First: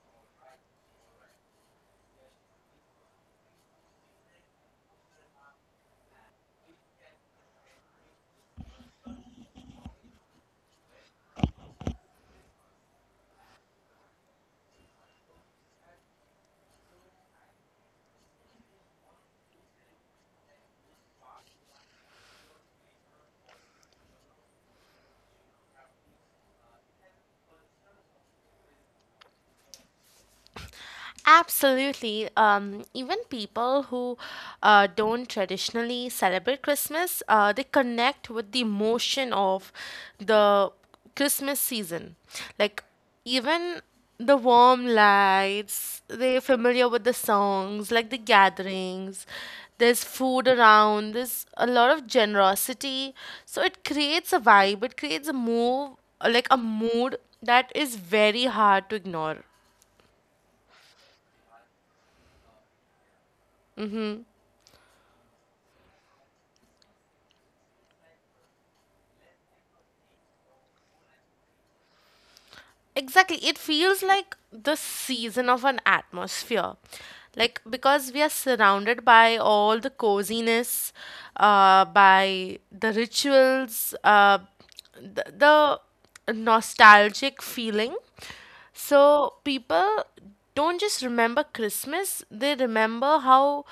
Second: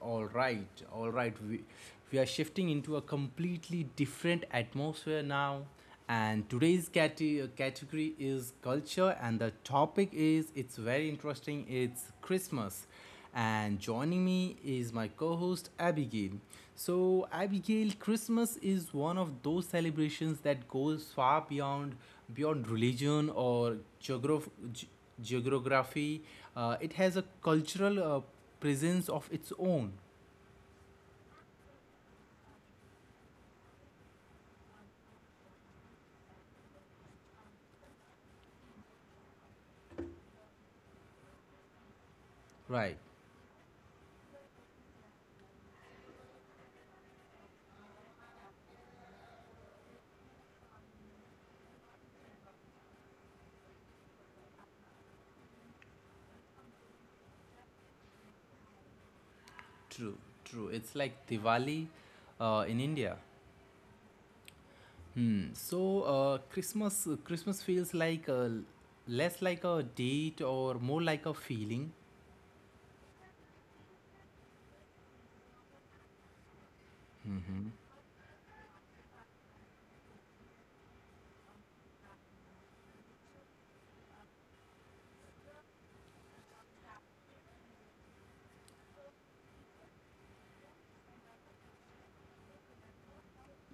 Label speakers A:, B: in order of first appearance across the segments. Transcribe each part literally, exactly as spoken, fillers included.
A: All right, all right, we, we are shifting into a completely different atmosphere now. And today's cate- uh, category is culture, and the topic is, it's very interesting, it's Christmas. And joining me is my co host Abigail. So, Abigail, Christmas is one of those celebrations that goes far beyond beyond religion or geograph- ge- geography. Uh, it has a cultural uh, presence of its own.
B: Absolutely. Um, even people who uh, don't traditionally celebrate Christmas, uh, they connect with the emotion of the Christmas season. Like,
A: Right,
B: even the warm lights, they're familiar with the songs, like the gatherings. There's food around, there's a lot of generosity. So it creates a vibe, it creates a move, like a mood that is very hard to ignore.
A: true, true. It's like Diwali uh, in India.
B: Mm-hmm.
A: Hmm. So uh, Christmas Christmas feels like a, less like a date or more like a feeling.
B: Exactly. It feels like the season of an atmosphere. Like, because we are surrounded by all the coziness, uh, by the rituals, uh, the, the nostalgic feeling. So, people don't just remember Christmas, they remember how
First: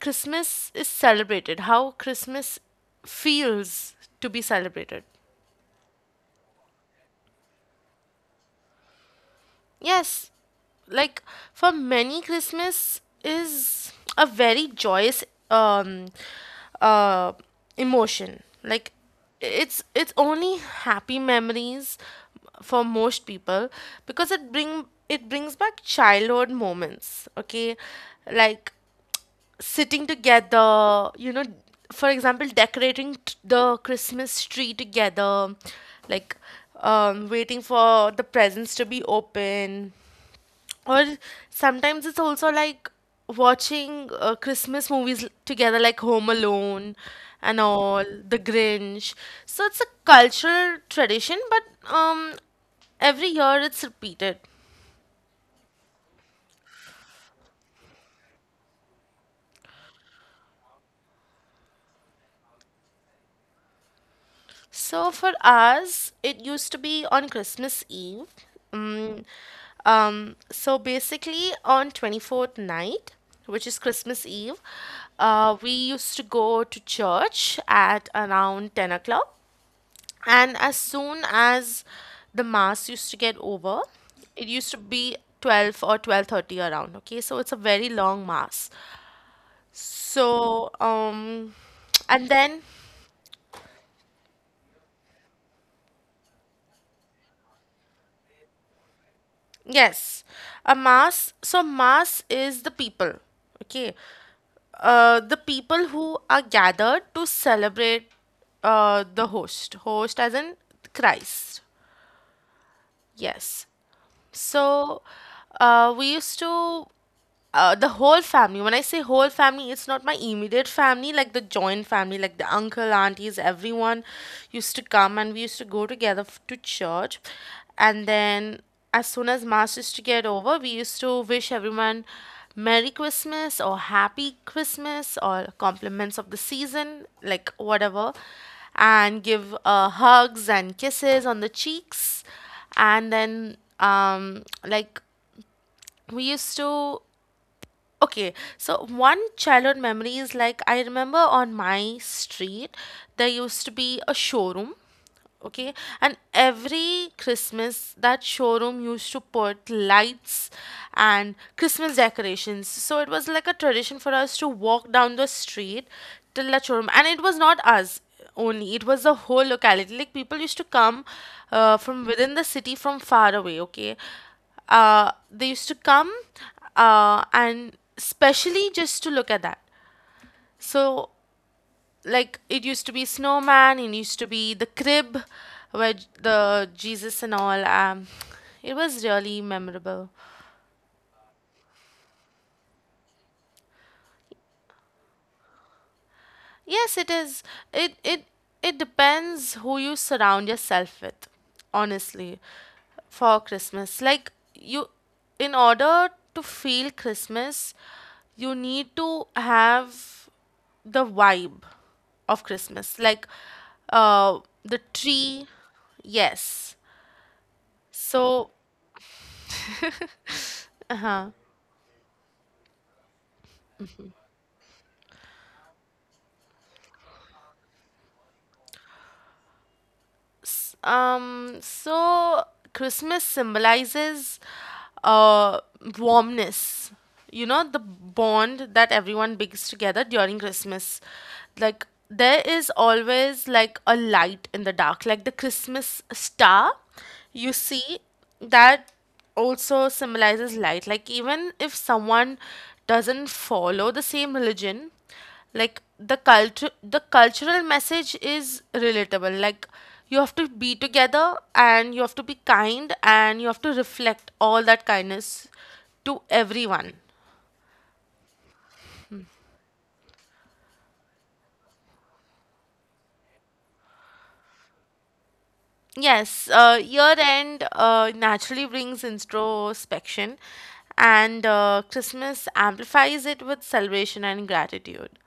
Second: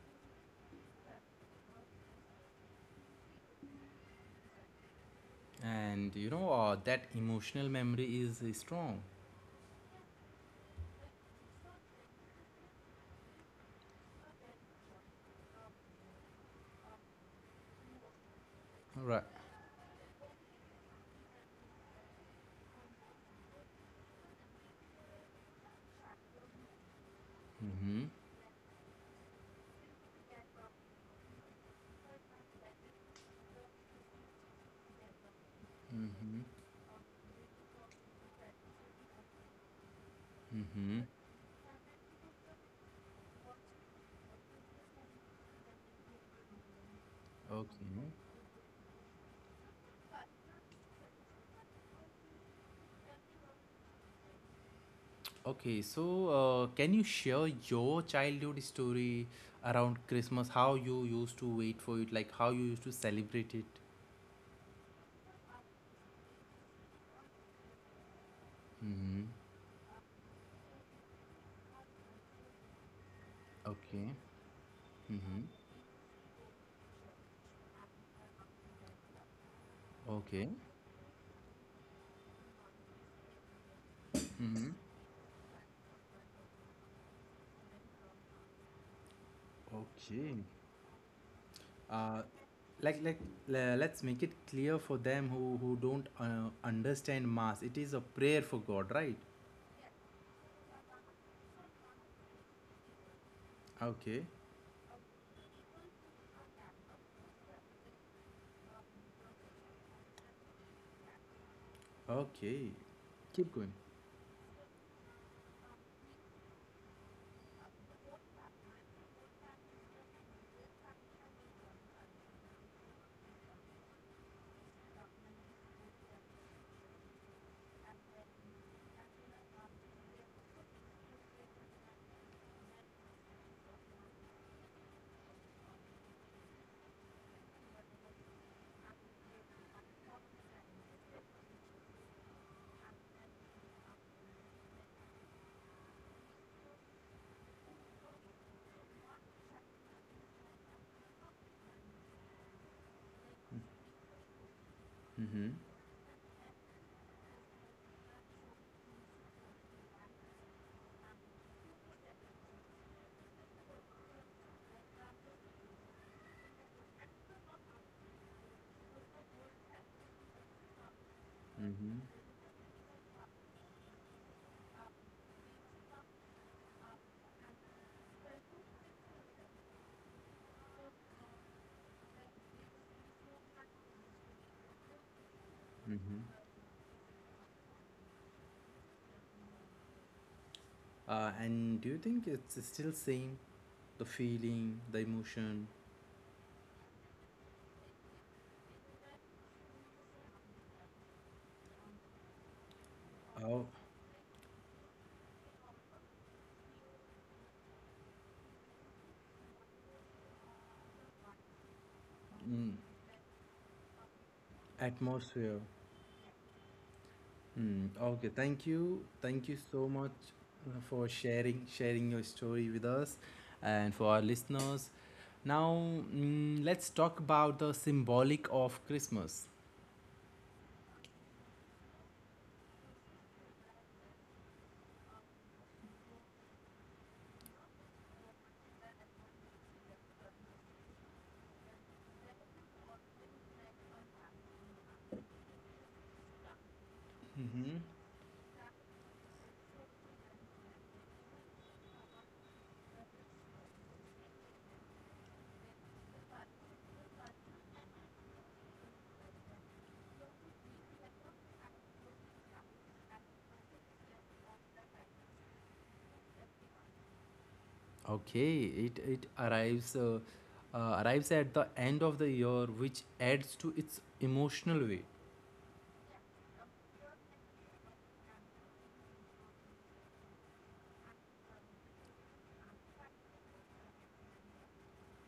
B: Christmas is celebrated, how Christmas feels to be celebrated.
A: And you know uh, That emotional memory is uh, strong.
B: Yes, like for many, Christmas is a very joyous um uh emotion. Like
A: Right.
B: it's it's only happy memories for most people because it bring it brings back childhood moments. Okay,
A: Mm-hmm.
B: like sitting together, you know, for example, decorating t- the Christmas tree together, like
A: Mm-hmm.
B: um, waiting for the presents to be open,
A: Mm-hmm.
B: or sometimes it's also like watching uh, Christmas movies l- together, like Home Alone and all,
A: Okay.
B: The Grinch. So it's a cultural tradition, but um, every year it's repeated.
A: Okay, so uh, can you share your childhood story around Christmas? How you used to wait for it, like how you used to celebrate it.
B: So for us, it used to be on Christmas Eve.
A: Mm-hmm.
B: Mm, um, so basically, on twenty-fourth night, which is
A: Okay.
B: Christmas Eve,
A: Mm-hmm.
B: uh, we used to go to church at around ten o'clock.
A: Okay.
B: And as soon as the mass used to get over, it
A: Mm-hmm.
B: used to be twelve or twelve thirty around, okay? So it's a very long mass.
A: Okay.
B: So um
A: uh,
B: and then
A: like like le- let's make it clear for them, who who don't uh, understand mass, it is a prayer for god, right?
B: Yes, a mass, so mass is the people, okay?
A: Okay.
B: Uh, the people who are gathered to celebrate uh, the host, host as in Christ.
A: Okay. Keep
B: Yes.
A: going.
B: So uh, we used to, uh, the whole family, when I say whole family, it's not my immediate family, like the joint family, like the uncle, aunties, everyone used to come, and we used to go together f- to church, and then as soon as mass used to get over, we used to wish everyone merry Christmas or happy Christmas or compliments of the season, like whatever, and give uh, hugs and kisses on the cheeks. And then um like we used to, okay, so one childhood memory is like, I remember on my street there used to be a showroom,
A: Mm-hmm.
B: okay, and every Christmas that showroom used to put lights and Christmas decorations. So it was like a tradition for us to walk down the street till the showroom, and it was not us only, it was the whole locality, like people used to come uh,
A: Mm-hmm.
B: from within the city, from far away, okay, uh, they used to come uh, and specially just to look at that. So like, it used to be snowman, it used to be the crib where J-
A: Mm-hmm.
B: the Jesus and all, um, it was really memorable.
A: Uh, and do you think it's still same? The feeling, the emotion,
B: Yes, it is. it it it depends who you surround yourself with, honestly. For
A: how?
B: Christmas, like you, in order to feel Christmas, you need to have the vibe of
A: Mm,
B: Christmas, like uh, the tree.
A: atmosphere.
B: Yes,
A: Mm, okay.
B: so.
A: Thank you. Thank you so much uh, for sharing sharing your story with us and for our listeners. Now, mm, let's talk about the symbolic of Christmas.
B: Yes. Um, so Christmas symbolizes uh, warmness. You know, the bond that everyone brings together during Christmas. Like, there is always like a light in the dark, like the Christmas star. You
A: Mm-hmm.
B: see that also symbolizes light. Like, even if someone doesn't follow the same religion, like the culture the cultural message is relatable, like you have to be together and you have to be kind and you have to reflect all that kindness to everyone.
A: Okay, it it arrives uh, uh, arrives at the end of the year, which adds to its emotional weight.
B: Yes, uh, year end uh, naturally brings introspection, and uh, Christmas amplifies it with celebration and gratitude.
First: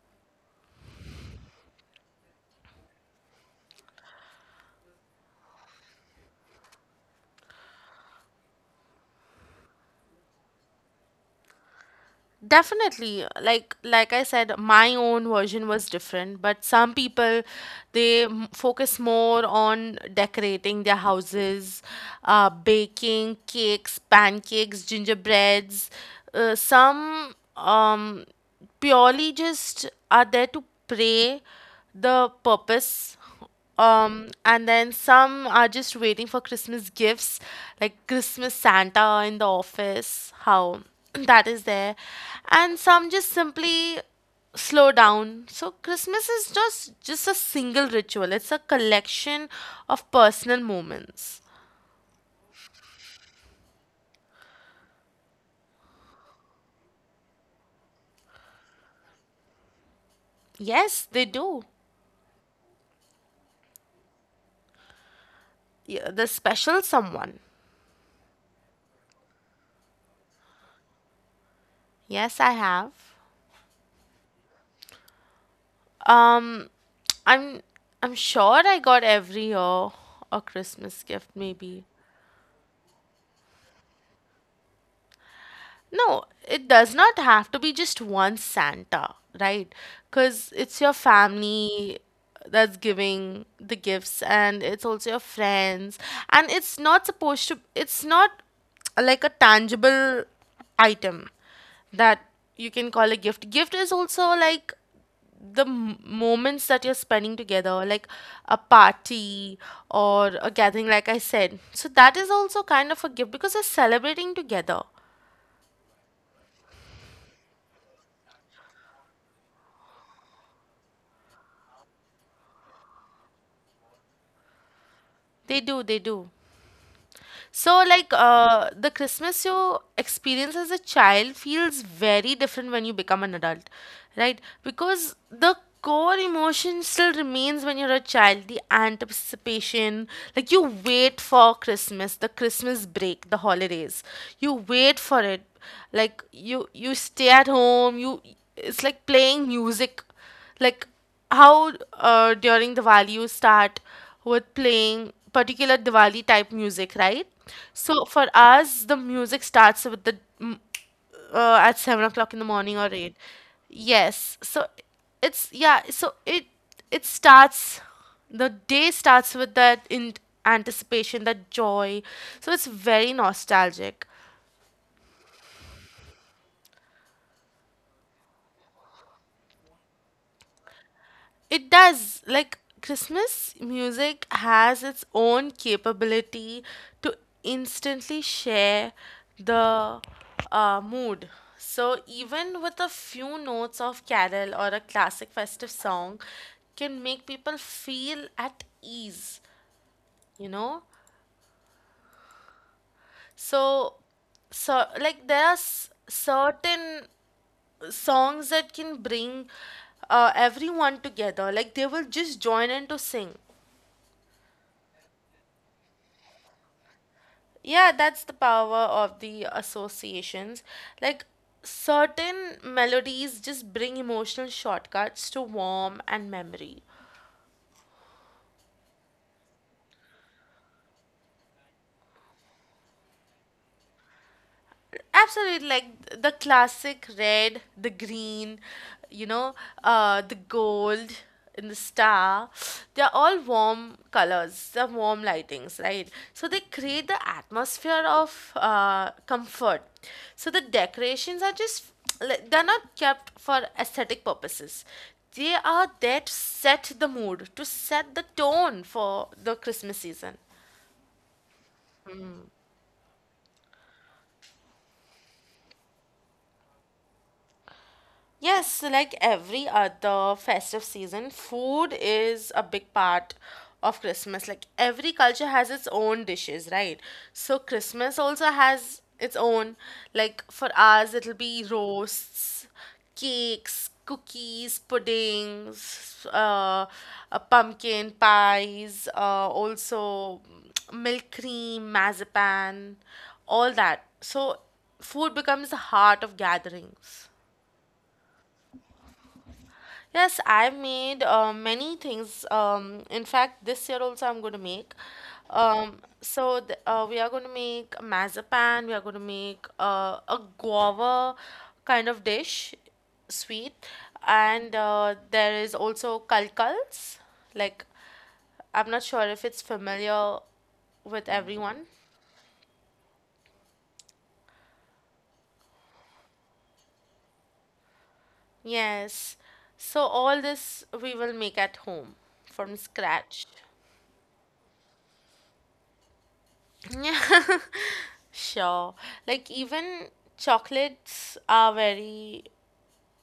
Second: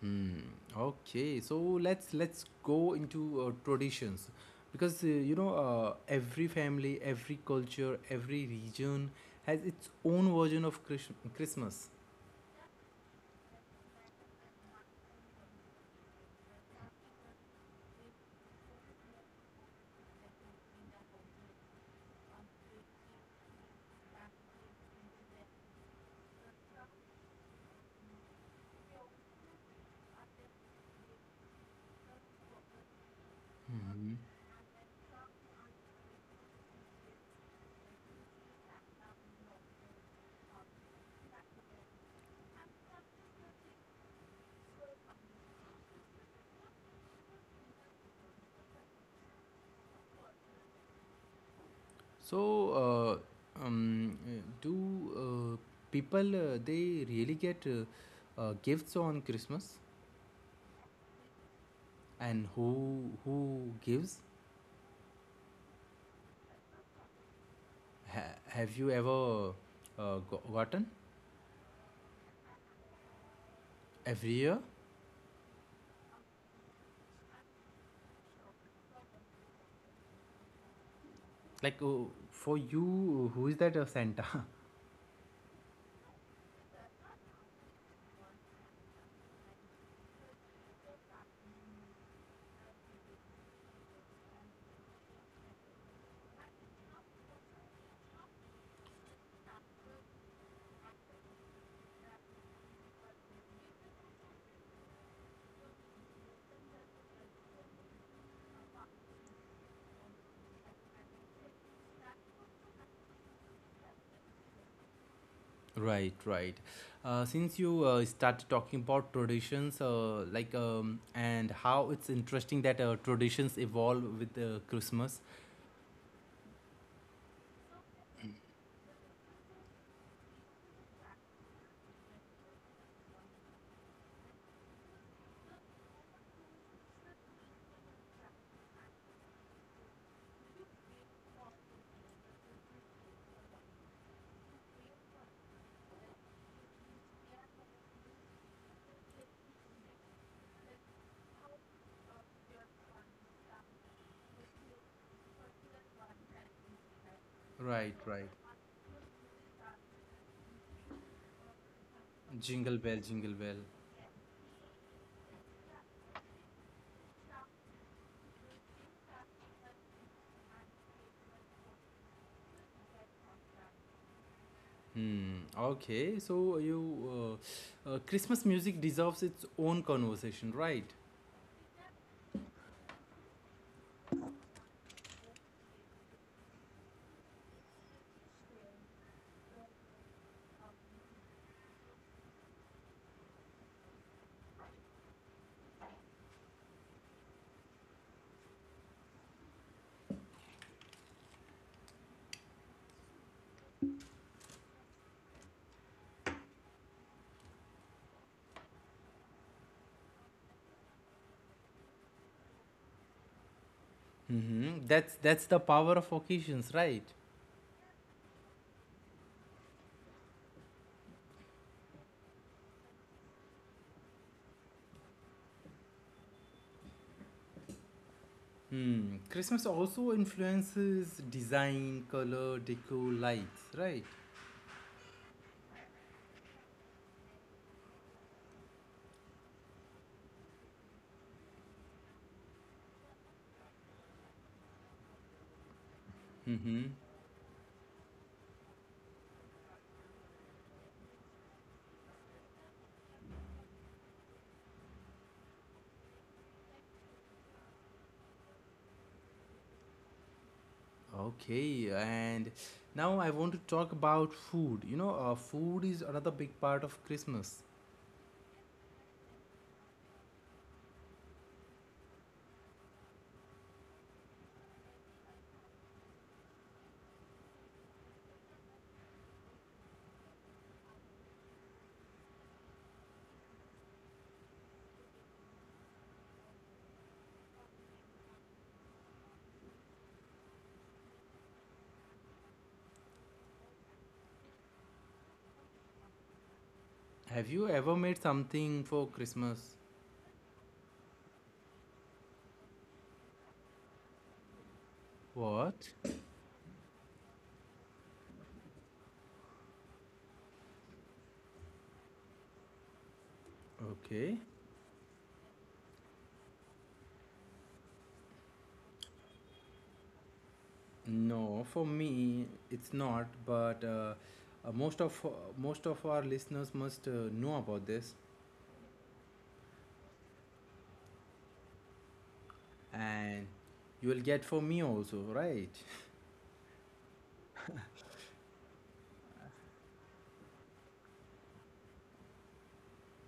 A: Hmm. Okay, so let's let's go into uh, traditions, because uh, you know, uh, every family, every culture, every region has its own version of Chris- Christmas.
B: Definitely, like like I said, my own version was different, but some people, they m- focus more on decorating their houses, uh, baking cakes, pancakes, gingerbreads. Uh, some um, purely just are there to pray the purpose,
A: Mhm.
B: um, and then some are just waiting for Christmas gifts, like Christmas Santa in the office, how that is there. And some just simply slow down. So Christmas is just just a single ritual. It's a collection of personal moments.
A: So, uh, um, uh, do uh, people, uh, they really get uh, uh, gifts on Christmas,
B: Yes, they do.
A: and who who gives?
B: Yeah, the special someone.
A: Ha- have you ever uh, go- gotten
B: Yes, I have.
A: every year?
B: Um, I'm I'm sure I got every year a Christmas gift
A: Like
B: maybe.
A: uh, for you, who is that uh, Santa?
B: No, it does not have to be just one Santa, right? Because it's your family that's giving the gifts, and it's also your friends, and it's not supposed to, it's not like a tangible item that you can call a gift. Gift is also like the m- moments that you're spending together, like a party or a gathering, like I said. So that is also kind of a gift because you're celebrating together.
A: Right, right. Uh, since you uh, started talking about traditions, uh, like um, and how it's interesting that uh, traditions evolve with uh, Christmas.
B: They do, they do. So, like, uh, the Christmas you experience as a child feels very different when you become an adult, right? Because the core emotion still remains. When you're a child, the anticipation, like, you wait for Christmas, the Christmas break, the holidays. You wait for it. Like, you, you stay at home, you, it's like playing music. Like, how uh, during Diwali you start with playing particular Diwali type music, right?
A: Right,
B: So
A: right.
B: for us, the music starts with the mm, uh, at seven o'clock in the
A: Jingle
B: morning or
A: bell,
B: eight.
A: jingle bell.
B: Yes, so it's yeah, so it it starts, the day starts with that in anticipation, that joy. So it's very nostalgic.
A: Hmm. Okay. So you, uh, uh, Christmas music deserves its own conversation, right?
B: It does. Like Christmas music has its own capability to instantly share the uh, mood. So even with a few notes of carol or a classic festive song can make people feel at ease, you know? So so like, there are s- certain songs that can bring uh, everyone together, like they will just join in to sing.
A: Mm-hmm. That's that's the power of occasions, right?
B: Yeah, that's the power of the associations. Like certain melodies just bring emotional shortcuts to warm and memory.
A: Hmm. Christmas also influences design, color, decor, lights, right?
B: Absolutely, like the classic red, the green, you know, uh, the gold and the star. They're all warm colors, they're warm lightings, right? So they
A: Mm-hmm.
B: create the atmosphere of uh, comfort. So the decorations are just, like, they're not kept for aesthetic purposes. They are there to set the mood, to set the tone for the Christmas season.
A: Okay, and now I want to talk about food. You know, uh, food is another big part of Christmas.
B: Yes, like every other festive season, food is a big part of Christmas. Like every culture has its own dishes, right? So Christmas also has its own. Like for us, it'll be roasts, cakes, cookies, puddings, uh, uh, pumpkin pies, uh, also milk cream, marzipan, all that. So food becomes the heart of gatherings.
A: Have you ever made something for Christmas?
B: Yes, I made uh, many things. Um, in fact, this year also I'm going to make.
A: What?
B: Um, so th uh, we are going to make a mazapan. We are going to make uh, a guava kind of dish, sweet,
A: Okay.
B: and uh, there is also kalkals. Like, I'm not sure if it's familiar with
A: No, for
B: everyone.
A: me it's not. But uh, uh, most of uh, most of our listeners must uh, know about this.
B: Yes. So all this we will make at home from
A: And
B: scratch.
A: you will get for me also, right?
B: Yeah. Sure. Like even chocolates are very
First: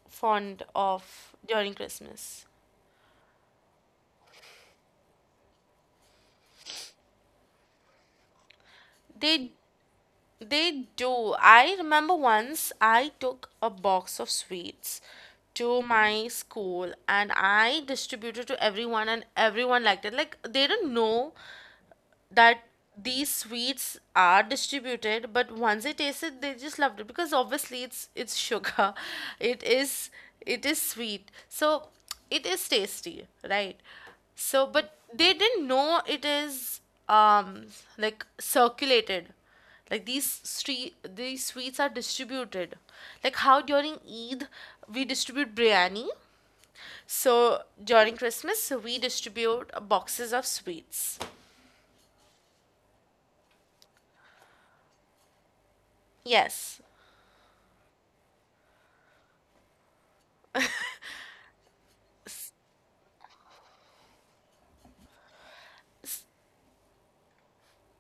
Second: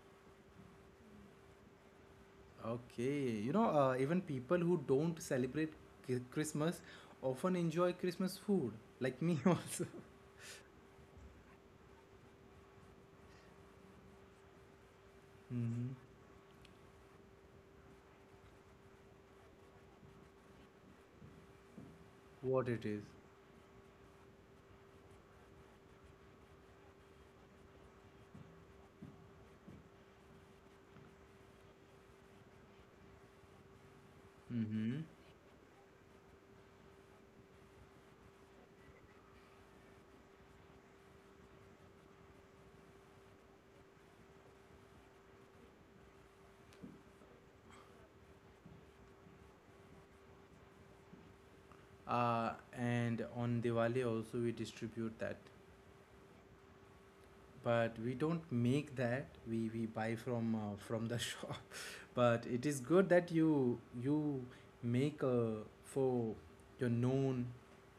B: fond of during Christmas.
A: Okay, you know, uh, even people who don't celebrate Chri- Christmas often enjoy Christmas food, like me
B: They
A: also.
B: they do. I remember once I took a box of sweets to
A: Hmm.
B: my school and I distributed to everyone and everyone liked it. Like they didn't know that
A: What it is.
B: these sweets are distributed, but once they taste it they just loved it because obviously it's it's sugar. it is it is sweet, so it is tasty, right? So
A: Mm-hmm.
B: but they didn't know it is, um, like circulated, like these street these sweets are distributed, like how during Eid we distribute biryani, so during Christmas we distribute boxes of sweets.
A: Uh, and on Diwali also we distribute that,
B: Yes.
A: but we don't make that. We we buy from uh, from the shop. But it is good that you you make uh, for your known,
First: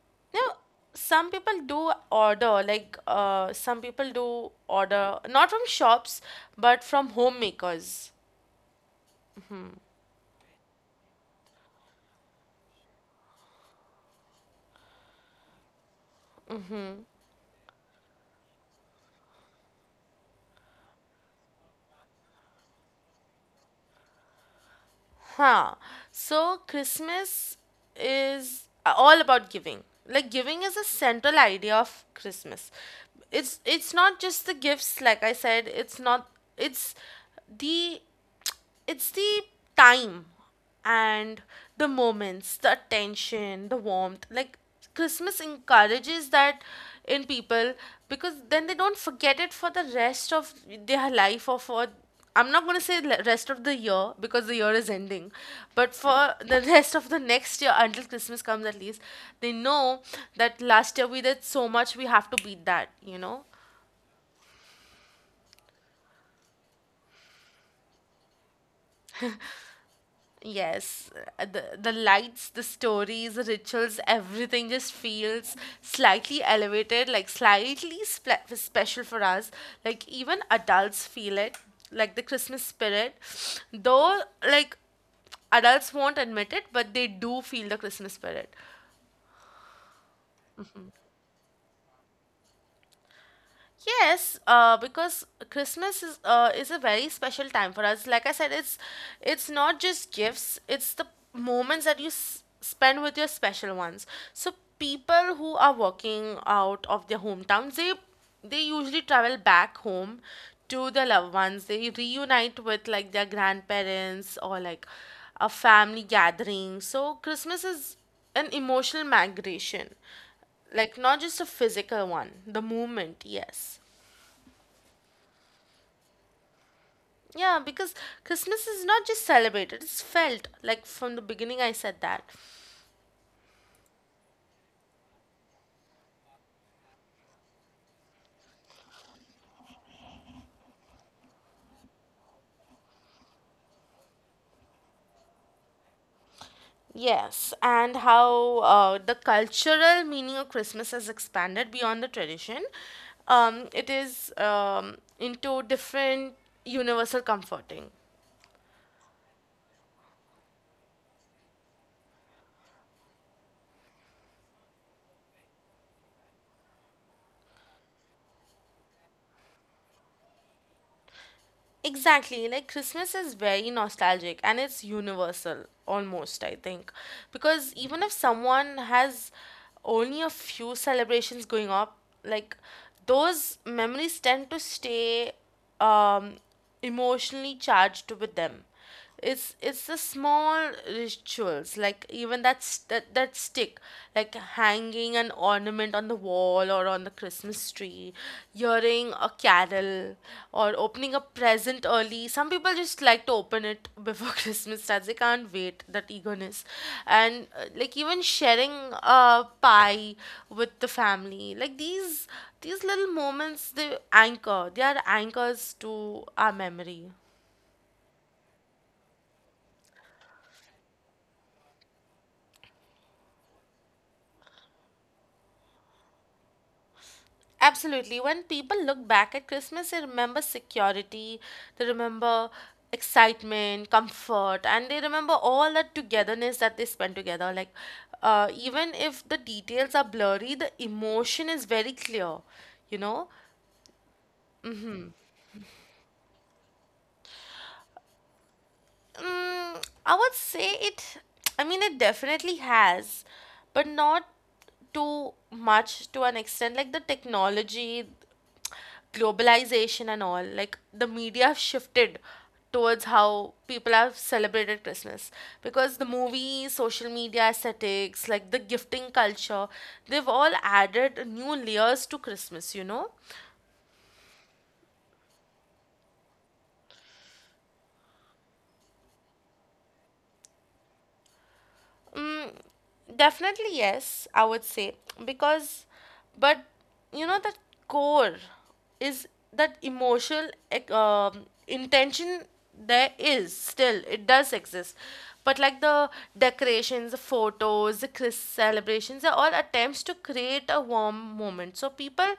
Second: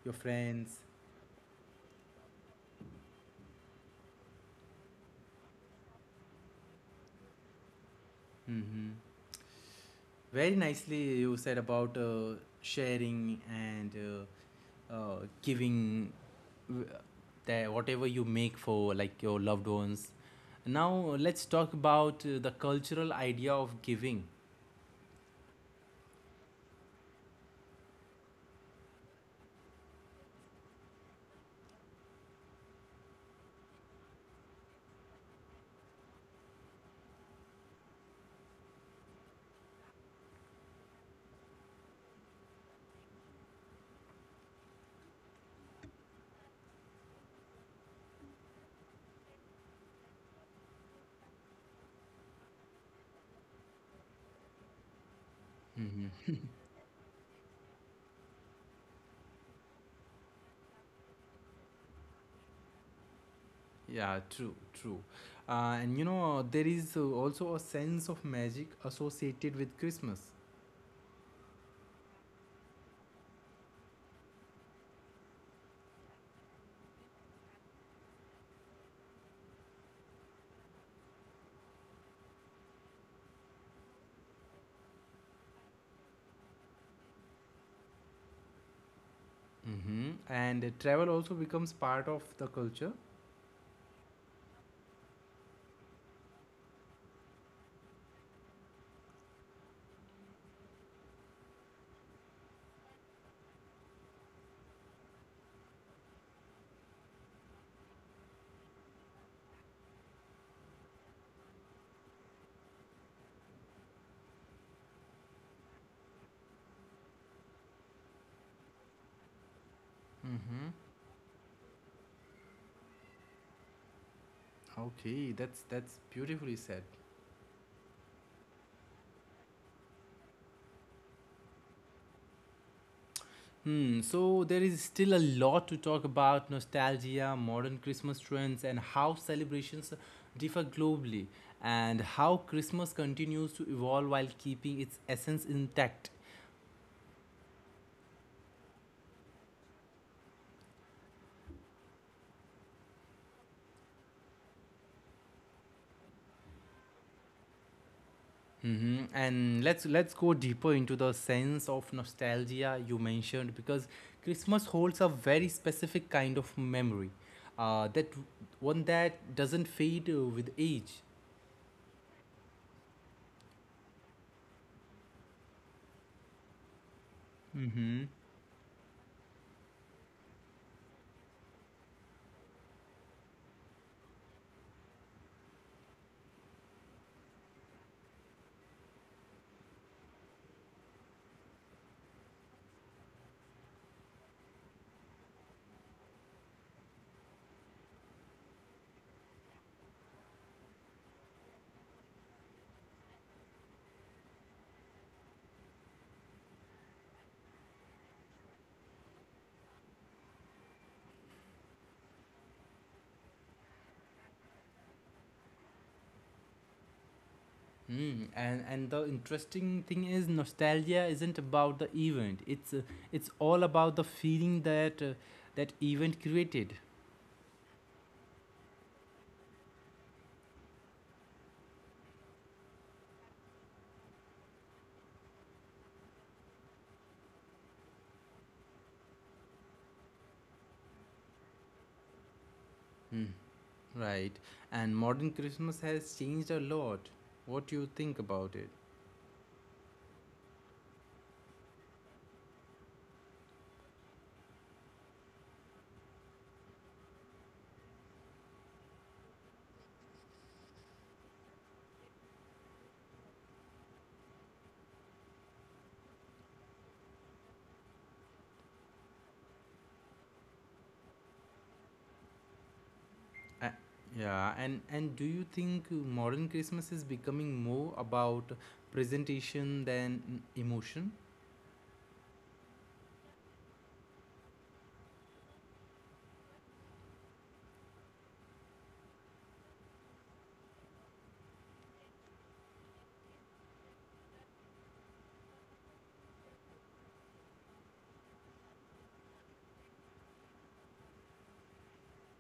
A: your
B: No,
A: friends.
B: some people do order, like uh, some people do order not from shops but from homemakers.
A: Mm-hmm. Very nicely you said about uh, sharing and uh, uh, giving w- the, whatever you make for like your loved ones. Now let's talk about uh, the cultural idea of giving.
B: Huh. So Christmas is uh, all about giving. Like giving is a central idea of Christmas. It's it's not just the gifts, like I said, it's not it's the it's the time and the moments, the attention, the warmth. Like Christmas encourages that in people, because then they don't forget it for the rest of their life, or for, I'm not going to say le- rest of the year because the year is ending, but for
A: Hmm.
B: the rest of the next year until Christmas comes at least, they know that last year we did so much, we have to beat that, you know?
A: Yeah, true, true. Uh, and you know there is uh, also a sense of magic associated with Christmas.
B: Yes, uh, the the lights, the stories, the rituals, everything just feels slightly elevated, like slightly spe- special for us. Like even adults feel it, like the Christmas spirit. Though, like, adults won't admit it, but they do feel the Christmas spirit.
A: Hmm. And uh, travel also becomes part of the culture.
B: Yes, uh, because Christmas is uh, is a very special time for us. Like I said, it's it's not just gifts; it's the moments that you s- spend with your special ones. So people who are working out of their hometowns, they they usually travel back home to their loved ones. They reunite with like their grandparents or like a family gathering. So Christmas is an emotional migration,
A: Hmm.
B: like not just a physical one, the movement, yes.
A: Okay, that's that's beautifully said.
B: Yeah, because Christmas is not just celebrated, it's felt, like from the beginning I said that.
A: Hmm, so there is still a lot to talk about nostalgia, modern Christmas trends, and how celebrations differ globally, and how Christmas continues to evolve while keeping its essence intact.
B: Yes, and how uh, the cultural meaning of Christmas has expanded beyond the tradition, um, it is, um, into different universal comforting.
A: Mm-hmm. And let's let's go deeper into the sense of nostalgia you mentioned, because Christmas holds a very specific kind of memory, uh, that one that doesn't fade uh, with age.
B: Exactly, like Christmas is very nostalgic and it's universal almost, I think. Because even
A: Mm-hmm.
B: if someone has only a few celebrations going up, like those memories tend to stay, um, emotionally charged with them. It's it's the small rituals, like even that's that that stick, like hanging an ornament on the wall or on the Christmas tree, hearing a carol, or opening a present early. Some people just like to open it before Christmas starts. They can't wait, that eagerness. And uh, like even sharing a pie with the family, like these these little moments, they anchor they are anchors to our memory.
A: Mm, and and the interesting thing is nostalgia isn't about the event. It's uh, it's all about the feeling that uh, that event created.
B: Absolutely. When people look back at Christmas, they remember security, they remember excitement, comfort, and they remember all that togetherness that they spent together. Like, uh, even if the details are blurry, the emotion is very clear, you know?
A: Mm, right. And modern Christmas has changed a lot. What do you think about it?
B: Mm, I would say it, I mean, it definitely has, but not too much to an extent. Like the technology, globalization, and all, like the media have shifted towards how people have celebrated Christmas. Because the movies, social media aesthetics, like the gifting culture, they've all added new layers to Christmas, you know?
A: Uh, yeah. And and do you think modern Christmas is becoming more about presentation than emotion?
B: Mm, Definitely yes, I would say, because, but you know that core is that emotional ec- um, intention, there is still, it does exist, but like the decorations, the photos, the Chris celebrations are all attempts to create a warm moment. So people,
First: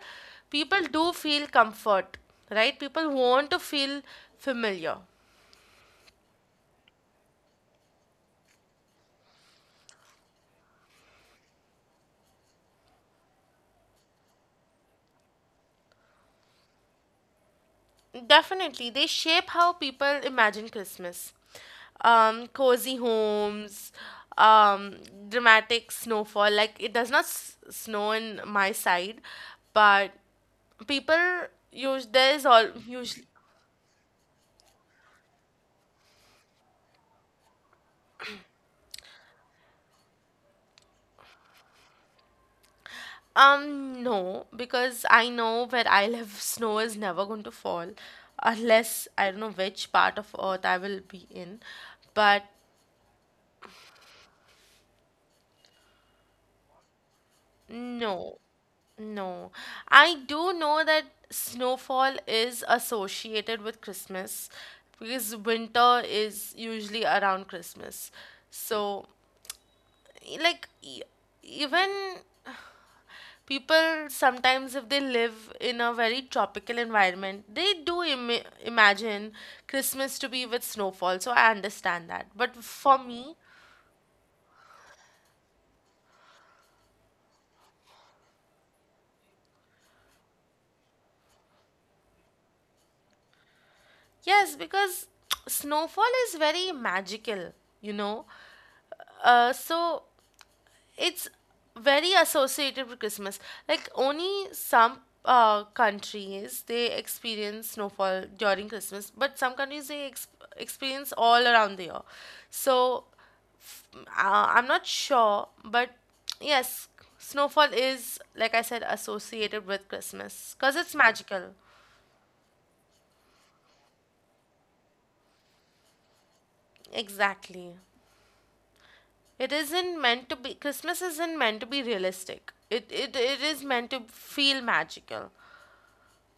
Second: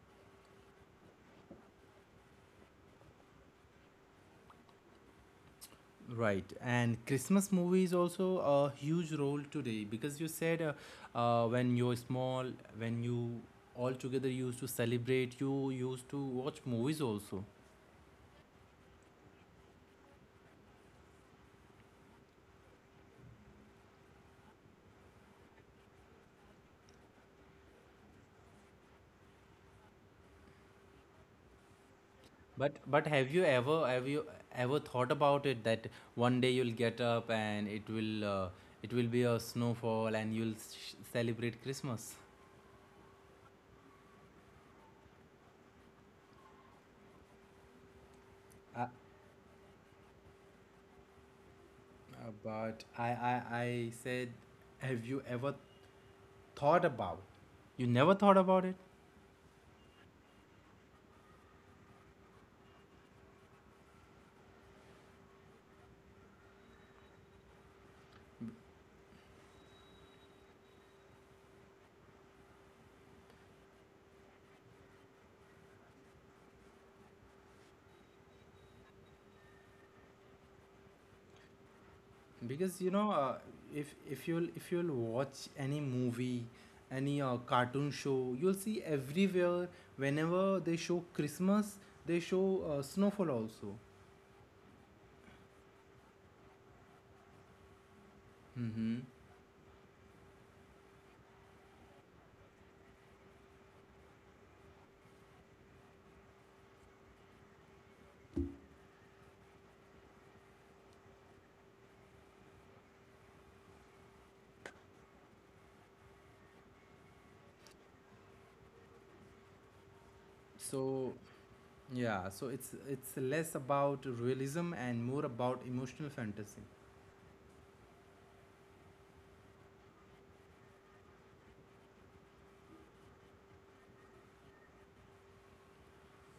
B: people do feel comfort, right? People want to feel familiar.
A: Right, and Christmas movies also a huge role today, because you said uh, uh, when you're small, when you all together used to celebrate, you used to watch movies also.
B: Definitely, they shape how people imagine Christmas. Um, cozy homes, um, dramatic snowfall. Like it does not s- snow in my side, but people use, there is all
A: But but
B: usually.
A: have you ever, have you ever thought about it, that one day you'll get up and it will uh, it will be a snowfall and you'll sh- celebrate Christmas?
B: Um, no, because I know where I live, snow is never going to fall,
A: Uh,
B: unless I don't know which part of Earth I will be in,
A: uh,
B: but.
A: but I, I I said, have you ever thought about? You never
B: No,
A: thought about it?
B: no. I do know that snowfall is associated with Christmas because winter is usually around Christmas. So, e- like, e- even people sometimes, if they live in a very tropical environment, they do Im- imagine Christmas to be with snowfall. So, I understand that. But
A: Because you
B: for
A: know,
B: me,
A: uh, if if you'll if you'll watch any movie, any uh, cartoon show, you'll see everywhere whenever they show Christmas, they show uh, snowfall also.
B: yes, because snowfall is very magical, you know.
A: Mm-hmm.
B: Uh, so it's very associated with Christmas. Like only some uh, countries they experience snowfall during Christmas, but some countries they ex- experience all around the year. So, mm, uh, I'm not sure, but yes, snowfall is, like I said, associated with Christmas because it's
A: So
B: magical.
A: yeah, so it's it's less about realism and more about emotional fantasy.
B: Exactly. It isn't meant to be Christmas isn't meant to be realistic. It it, it is meant to feel magical.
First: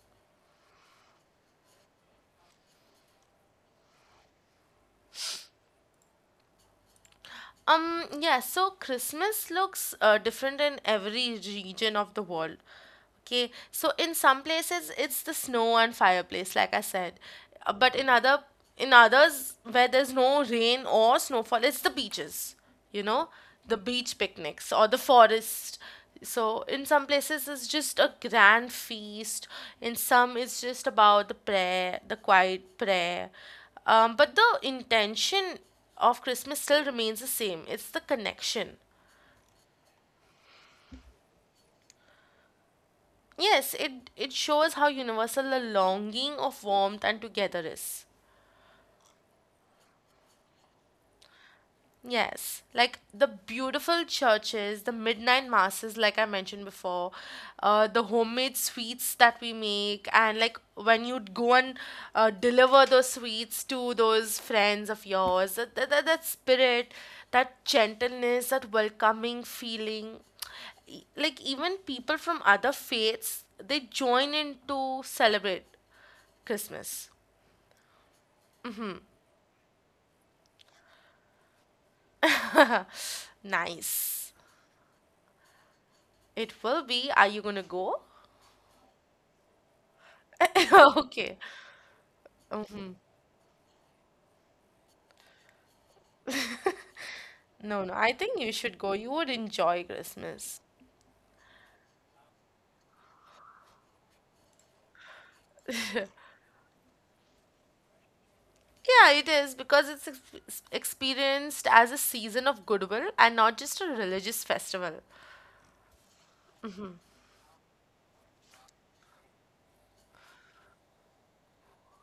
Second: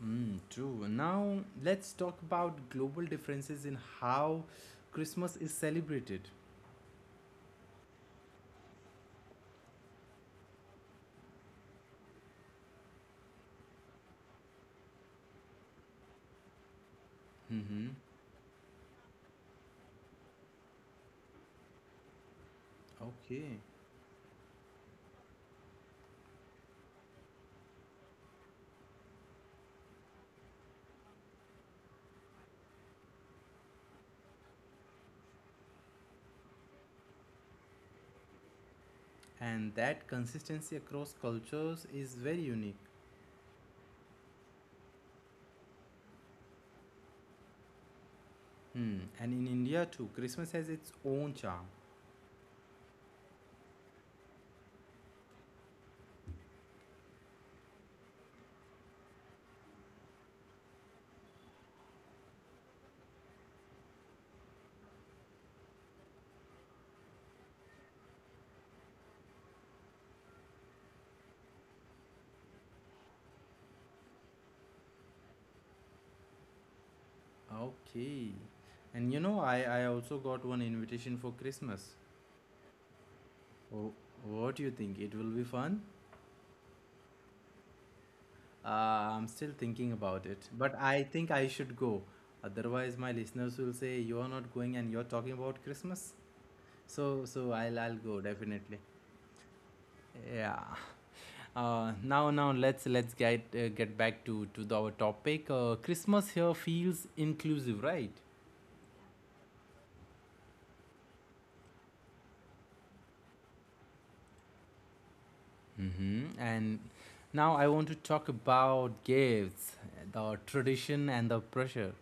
A: Mm, true. Now let's talk about global differences in how Christmas is celebrated.
B: Um, yeah, so Christmas looks uh, different in every region of the world. Okay, so in some places it's the snow and fireplace, like I said. Uh,
A: Mm-hmm.
B: but in other in others, where there's no rain or snowfall, it's the beaches, you know,
A: Okay.
B: the beach picnics or the forest. So, in some places, it's just a grand feast. In some, it's just about the prayer, the quiet prayer. Um, but the intention of Christmas still remains the same, it's the connection.
A: And that consistency across cultures is very unique.
B: Yes, it, it shows how universal the longing of warmth and together is.
A: Hmm. And in India too, Christmas has its own charm.
B: Yes, like the beautiful churches, the midnight masses, like I mentioned before, uh, the homemade sweets that we make, and like when you'd go and uh, deliver those sweets to those friends of yours, that, that, that that spirit, that gentleness, that welcoming feeling. E- like even people from other faiths, they join in to celebrate Christmas.
A: Okay. And you know, I, I also got one invitation for Christmas. Oh,
B: Nice.
A: what do you think? It will be fun?
B: It will be. Are you gonna go?
A: Uh, I'm still thinking about it, but I think
B: Okay.
A: I should go.
B: Hmm.
A: Otherwise, my listeners will say you are not going and you're talking about Christmas. So, so I'll
B: No, no.
A: I'll
B: I
A: go
B: think you should
A: definitely.
B: go. You would enjoy
A: Yeah.
B: Christmas.
A: Uh, now, now let's let's get uh, get back to to the, our topic. Uh, Christmas here feels inclusive, right?
B: Yeah, it is, because it's ex- experienced as a season of goodwill and not just a religious festival.
A: Hmm. And now I want to talk about gifts, the tradition and the pressure.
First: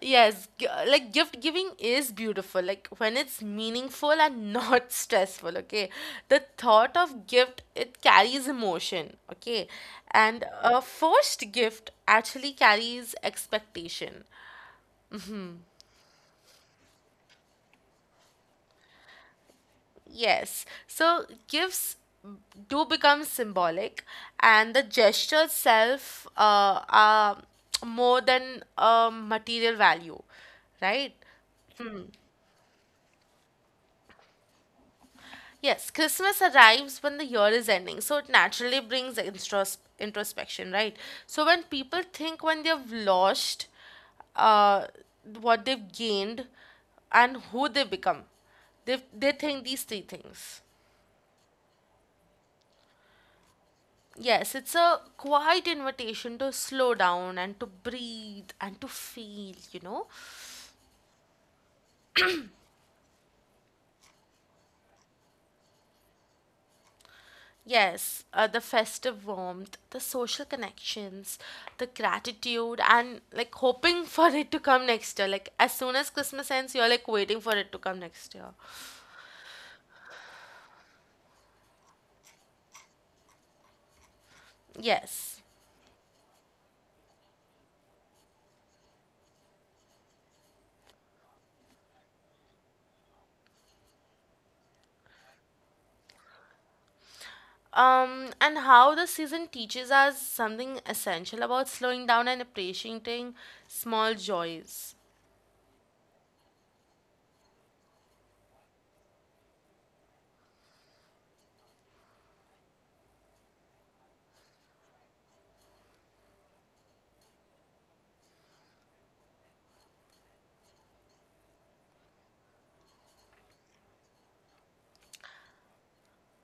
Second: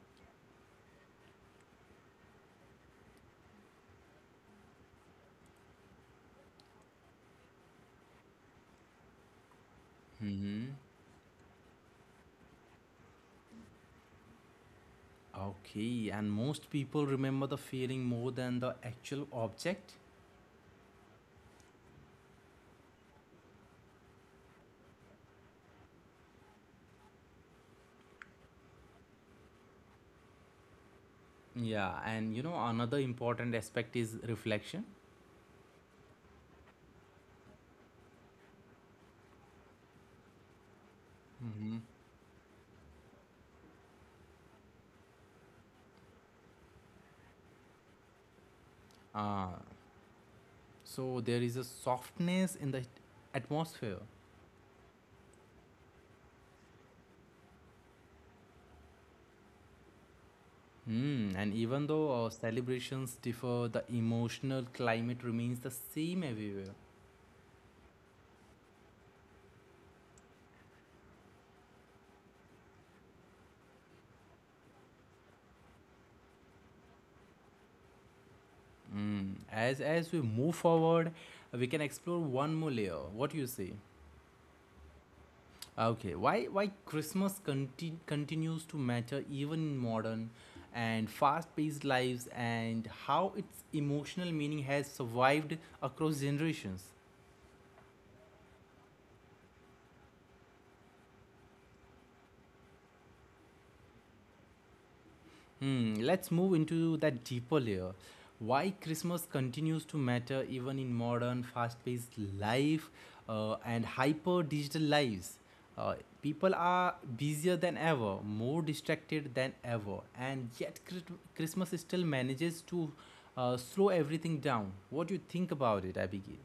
B: Yes, g- like gift giving is beautiful, like when it's meaningful and not stressful, okay? The thought of gift, it carries emotion, okay? And
A: Hmm.
B: a first gift actually carries expectation.
A: Okay, and most people remember the feeling more than the actual object.
B: Yes. So gifts do become symbolic, and the gesture itself uh, are more than a material value, right?
A: Yeah, and you know another important aspect is reflection.
B: Yes, Christmas arrives when the year is ending, so it naturally brings intros- introspection, right? So when
A: Mm-hmm.
B: people think when they've lost, uh, what they've gained, and who they become, they they
A: Uh,
B: think these three things.
A: so there is a softness in the atmosphere.
B: Yes, it's a quiet invitation to slow down and to breathe and to feel, you know.
A: Hmm, and even though uh, celebrations differ, the emotional climate remains the same everywhere.
B: Yes, uh, the festive warmth, the social connections, the gratitude, and like hoping for it to come next year. Like, as soon as Christmas ends, you're like waiting for it to come next year.
A: Hmm. As as we move forward, we can explore one more layer. What do you say?
B: Yes.
A: Okay, why why Christmas conti- continues to matter even in modern and fast-paced lives, and how its emotional meaning has survived across generations.
B: Um, and how the season teaches us something essential about slowing down and appreciating small joys.
A: Hmm, let's move into that deeper layer. Why Christmas continues to matter even in modern, fast paced life, uh, and hyper digital lives. Uh, people are busier than ever, more distracted than ever, and yet Chri- Christmas still manages to uh, slow everything down. What do you think about it, Abigail?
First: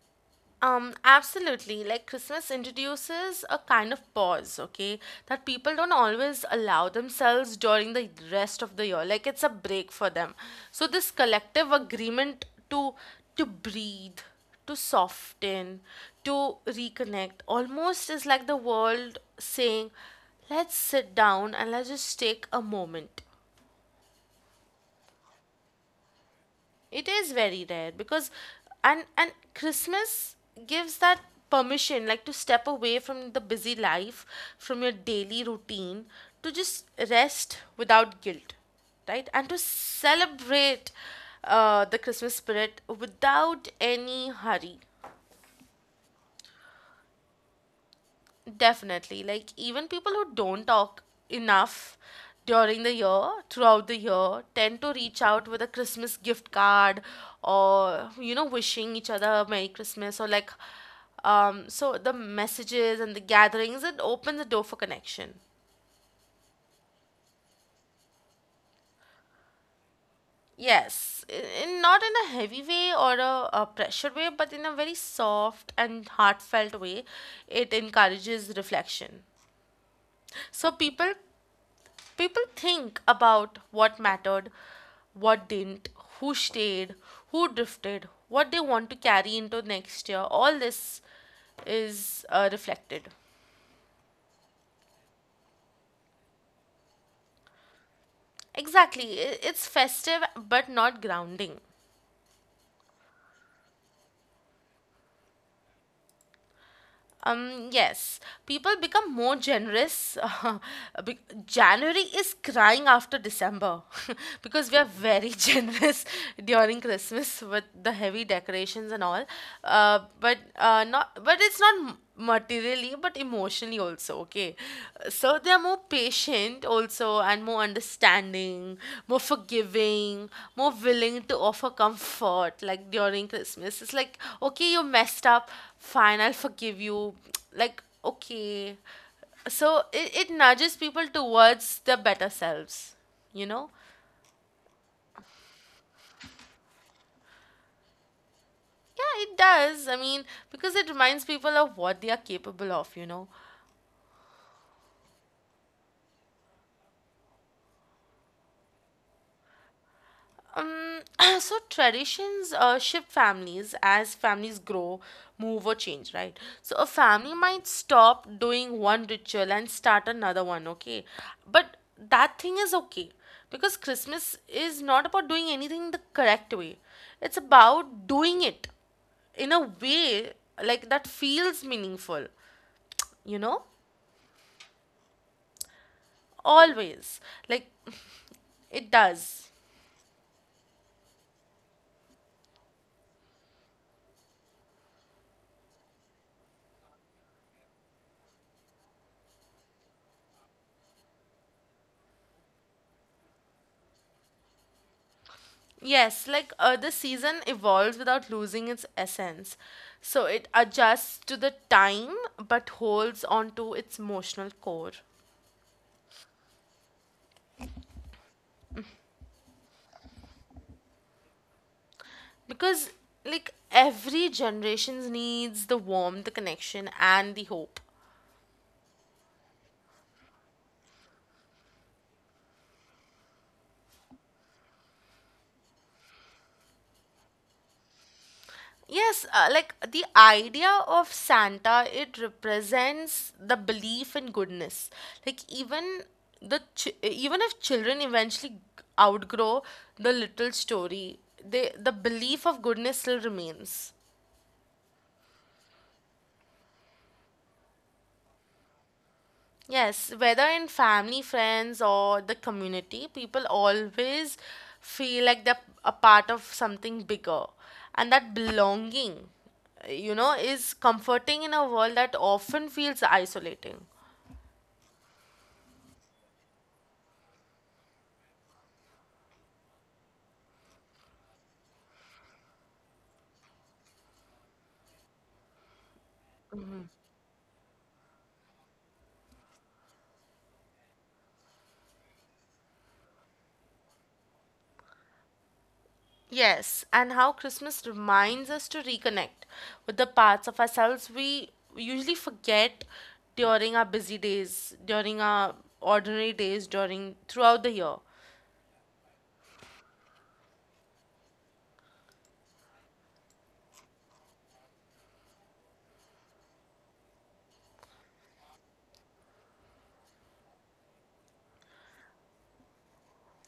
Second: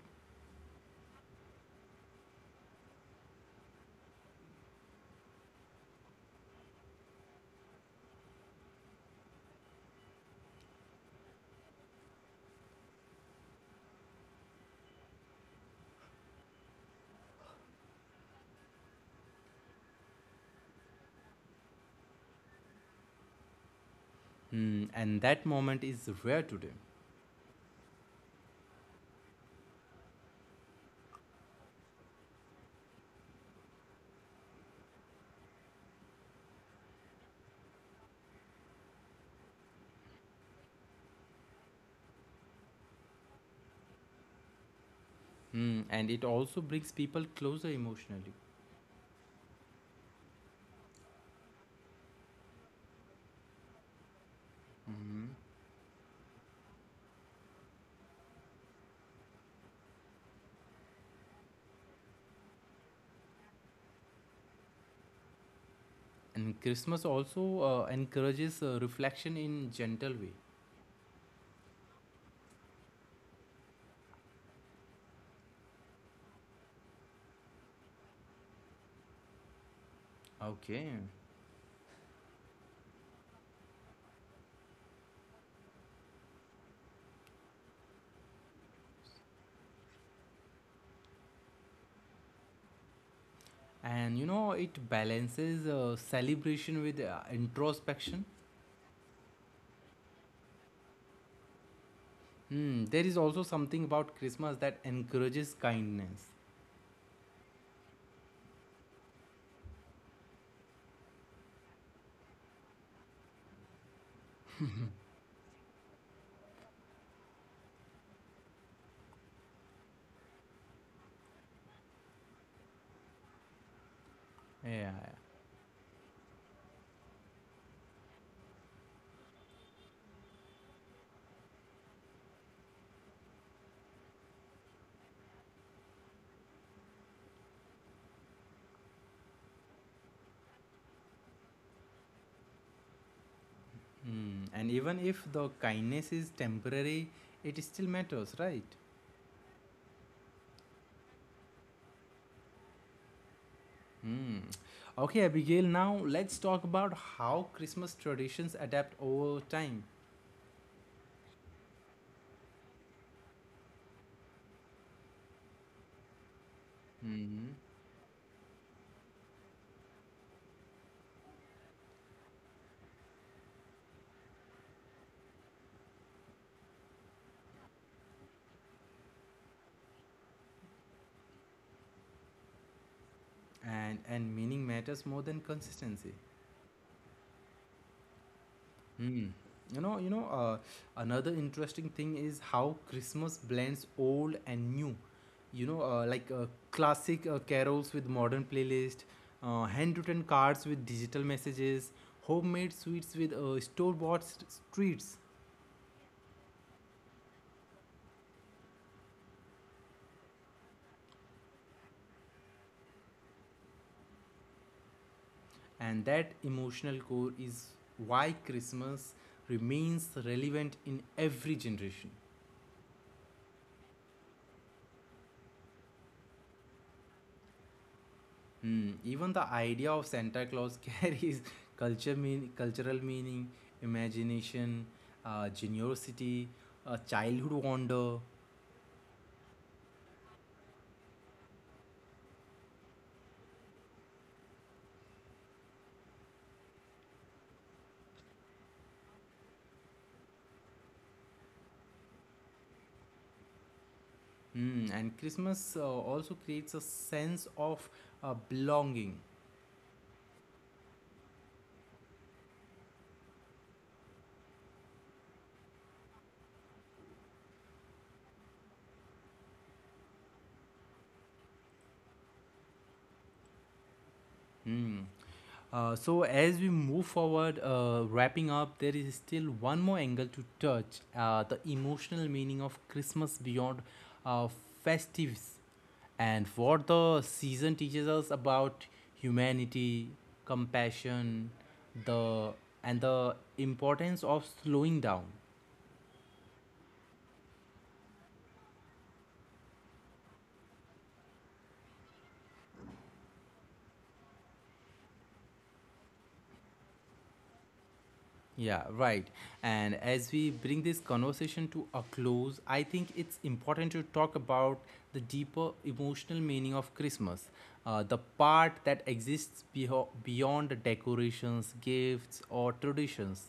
B: Um, absolutely. Like Christmas introduces a kind of pause, okay, that people don't always allow themselves during the rest of the year. Like, it's a break for them. So this collective agreement to to breathe, to soften, to reconnect almost is like the world saying, let's sit down and let's just take a moment.
A: Hmm, and that moment is rare today.
B: It is very rare, because and and Christmas gives that permission, like to step away from the busy life, from your daily routine, to just rest without guilt, right? And to celebrate uh, the Christmas spirit without any hurry.
A: Hmm, and it also brings people closer emotionally.
B: Definitely. Like, even people who don't talk enough during the year, throughout the year, tend to reach out with a Christmas gift card or, you know, wishing each other Merry Christmas, or like, um, so the messages and the gatherings, it opens the door for connection.
A: And Christmas also uh, encourages uh, reflection in gentle way.
B: Yes, in, in not in a heavy way or a, a pressure way, but in a very soft and heartfelt way, it encourages reflection. So
A: Okay.
B: people people think about what mattered, what didn't, who stayed, who drifted, what they want to carry into next year. All this is uh, reflected.
A: And you know, it balances uh, celebration with uh, introspection.
B: Exactly. I- It's festive but not grounding.
A: Hmm, there is also something about Christmas that encourages kindness.
B: Um, yes, people become more generous. Uh, Be- January is crying after December because we are very generous during Christmas with the heavy decorations and all. Uh, but uh, not, but it's not m- materially, but emotionally also. Okay,
A: Yeah.
B: so they are more patient also, and more understanding, more forgiving, more willing to offer comfort. Like, during Christmas it's like, okay, you messed up, fine, I'll forgive you. Like, okay. So it, it nudges people towards their better selves you know
A: Hmm. And even if the kindness is temporary, it still matters, right?
B: yeah, it does. I mean, because it reminds people of what they are capable of you know
A: Hmm. Okay, Abigail, now let's talk about how Christmas traditions adapt over time.
B: Um, so traditions uh, shift families, as families grow, move, or change, right? So a family
A: Hmm.
B: might stop doing one ritual and start another one, okay? But that thing is okay, because Christmas is not about doing anything the correct way, it's about doing it in a way, like, that feels meaningful, you know?
A: And, and meaning matters more than consistency.
B: Always. Like, it
A: Hmm.
B: does.
A: You know, you know, uh, another interesting thing is how Christmas blends old and new. You know, uh, like uh, classic uh, carols with modern playlist, uh, handwritten cards with digital messages, homemade sweets with uh, store-bought st- treats,
B: Yes, like uh, the season evolves without losing its essence. So it adjusts to the time but holds on to its emotional core.
A: and that emotional core is why Christmas remains relevant in every generation.
B: Because, like, every generation's needs the warmth, the connection, and the hope.
A: Hmm, even the idea of Santa Claus carries culture mean, cultural meaning, imagination, uh, generosity, uh, childhood wonder.
B: Yes, uh, like the idea of Santa, it represents the belief in goodness. Like even the ch even if children eventually g- outgrow the little story, they the belief of goodness still remains.
A: Hmm, and Christmas uh, also creates a sense of uh, belonging.
B: Yes, whether in family, friends, or the community, people always feel like they're a part of something bigger, and that belonging, you know, is comforting in a world that often feels isolating.
A: Hmm. Uh, so, as we move forward, uh, wrapping up, there is still one more angle to touch uh, the emotional meaning of Christmas beyond uh, festives. And what the season teaches us about humanity, compassion, the and the importance of slowing down.
B: Yes, and how Christmas reminds us to reconnect with the parts of ourselves we usually forget during our busy days, during our ordinary days, during throughout the year.
A: Yeah, right. And as we bring this conversation to a close, I think it's important to talk about the deeper emotional meaning of Christmas, uh, the part that exists beho- beyond the decorations, gifts, or traditions.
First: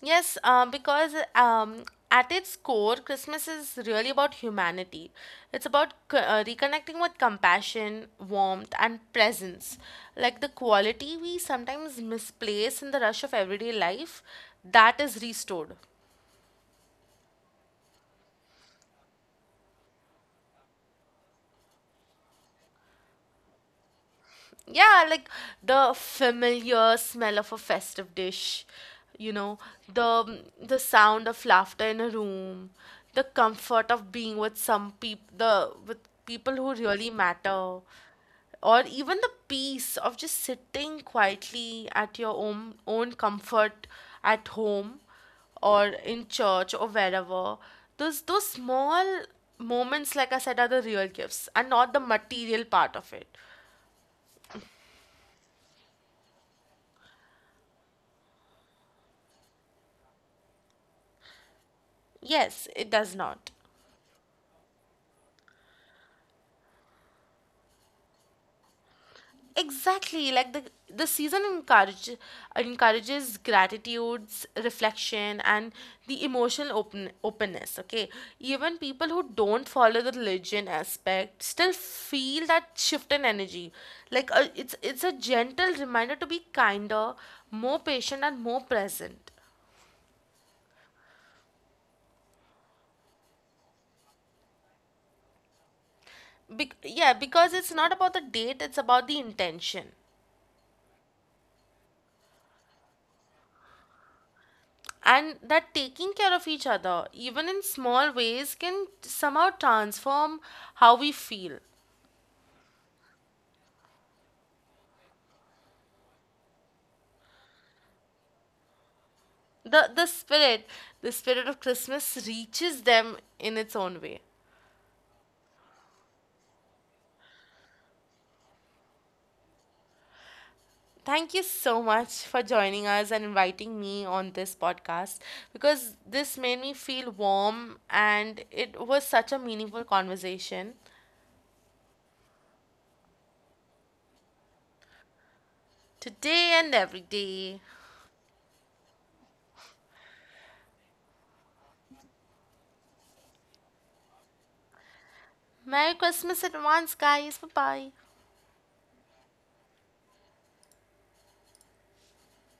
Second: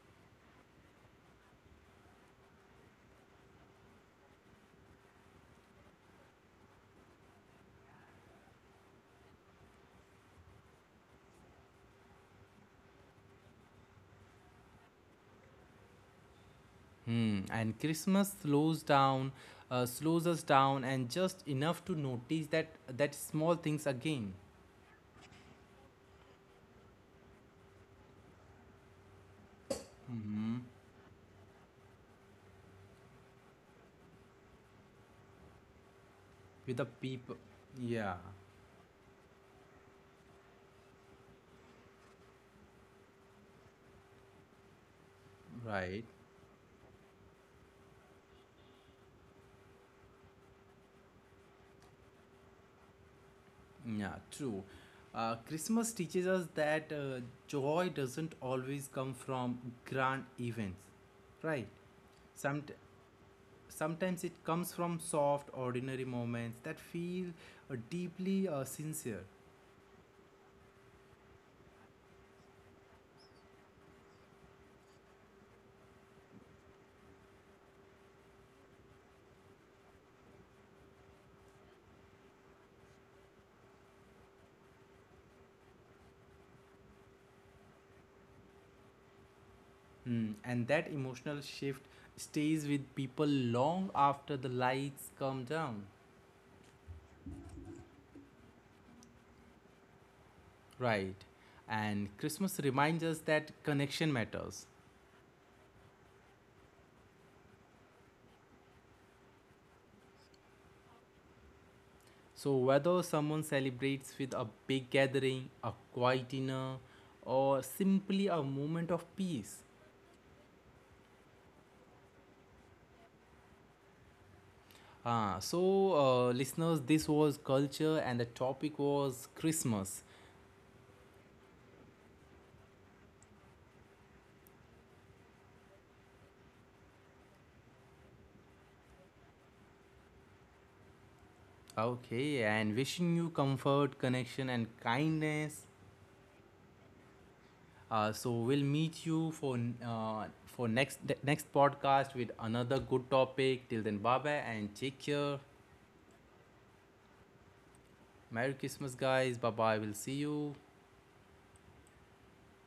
B: Yes, uh, because um, at its core, Christmas is really about humanity. It's about c- uh, reconnecting with compassion, warmth, and presence. Like the quality we sometimes misplace in the rush of everyday life, that is restored.
A: Hmm. And Christmas slows down, uh, slows us down, and just enough to notice that that small things again.
B: Yeah, like the familiar smell of a festive dish, you know, the
A: Mm-hmm.
B: the sound of laughter in a room, the comfort of being with some people, the with people who
A: With the
B: really
A: people.
B: matter,
A: Yeah.
B: or even the peace of just sitting quietly at your own own comfort at home or
A: Right.
B: in church or wherever. Those those small moments, like I said, are the real gifts and not the material part of it.
A: Yeah. True. Uh, Christmas teaches us that uh, joy doesn't always come from grand events. Right. Some
B: Yes, it does not.
A: Sometimes it comes from soft, ordinary moments that feel uh, deeply uh, sincere.
B: Exactly, like the the season encourage, encourages gratitudes, reflection, and the emotional open openness. Okay, even people who don't follow the religion aspect still feel that shift in energy. Like, uh, it's it's a gentle reminder to be kinder, more patient, and more present.
A: Hmm, and that emotional shift stays with people long after the lights come down.
B: Bec Yeah, because it's not about the date; it's about the intention.
A: Right. And Christmas reminds us that connection matters.
B: And that taking care of each other, even in small ways, can somehow transform how we feel.
A: So, whether someone celebrates with a big gathering, a quiet dinner, or simply a moment of peace.
B: The, the spirit, the spirit of Christmas reaches them in its own way.
A: Ah, so, uh, listeners, this was culture, and the topic was Christmas.
B: Thank you so much for joining us and inviting me on this podcast, because this made me feel warm and it was such a meaningful conversation,
A: Okay, and wishing you comfort, connection, and kindness.
B: today and every day.
A: Uh, so we'll meet you for uh, for next the next podcast with another good topic. Till then, bye bye and take care.
B: Merry Christmas in advance, guys. Bye bye.
A: Merry Christmas, guys. Bye bye. We'll see you.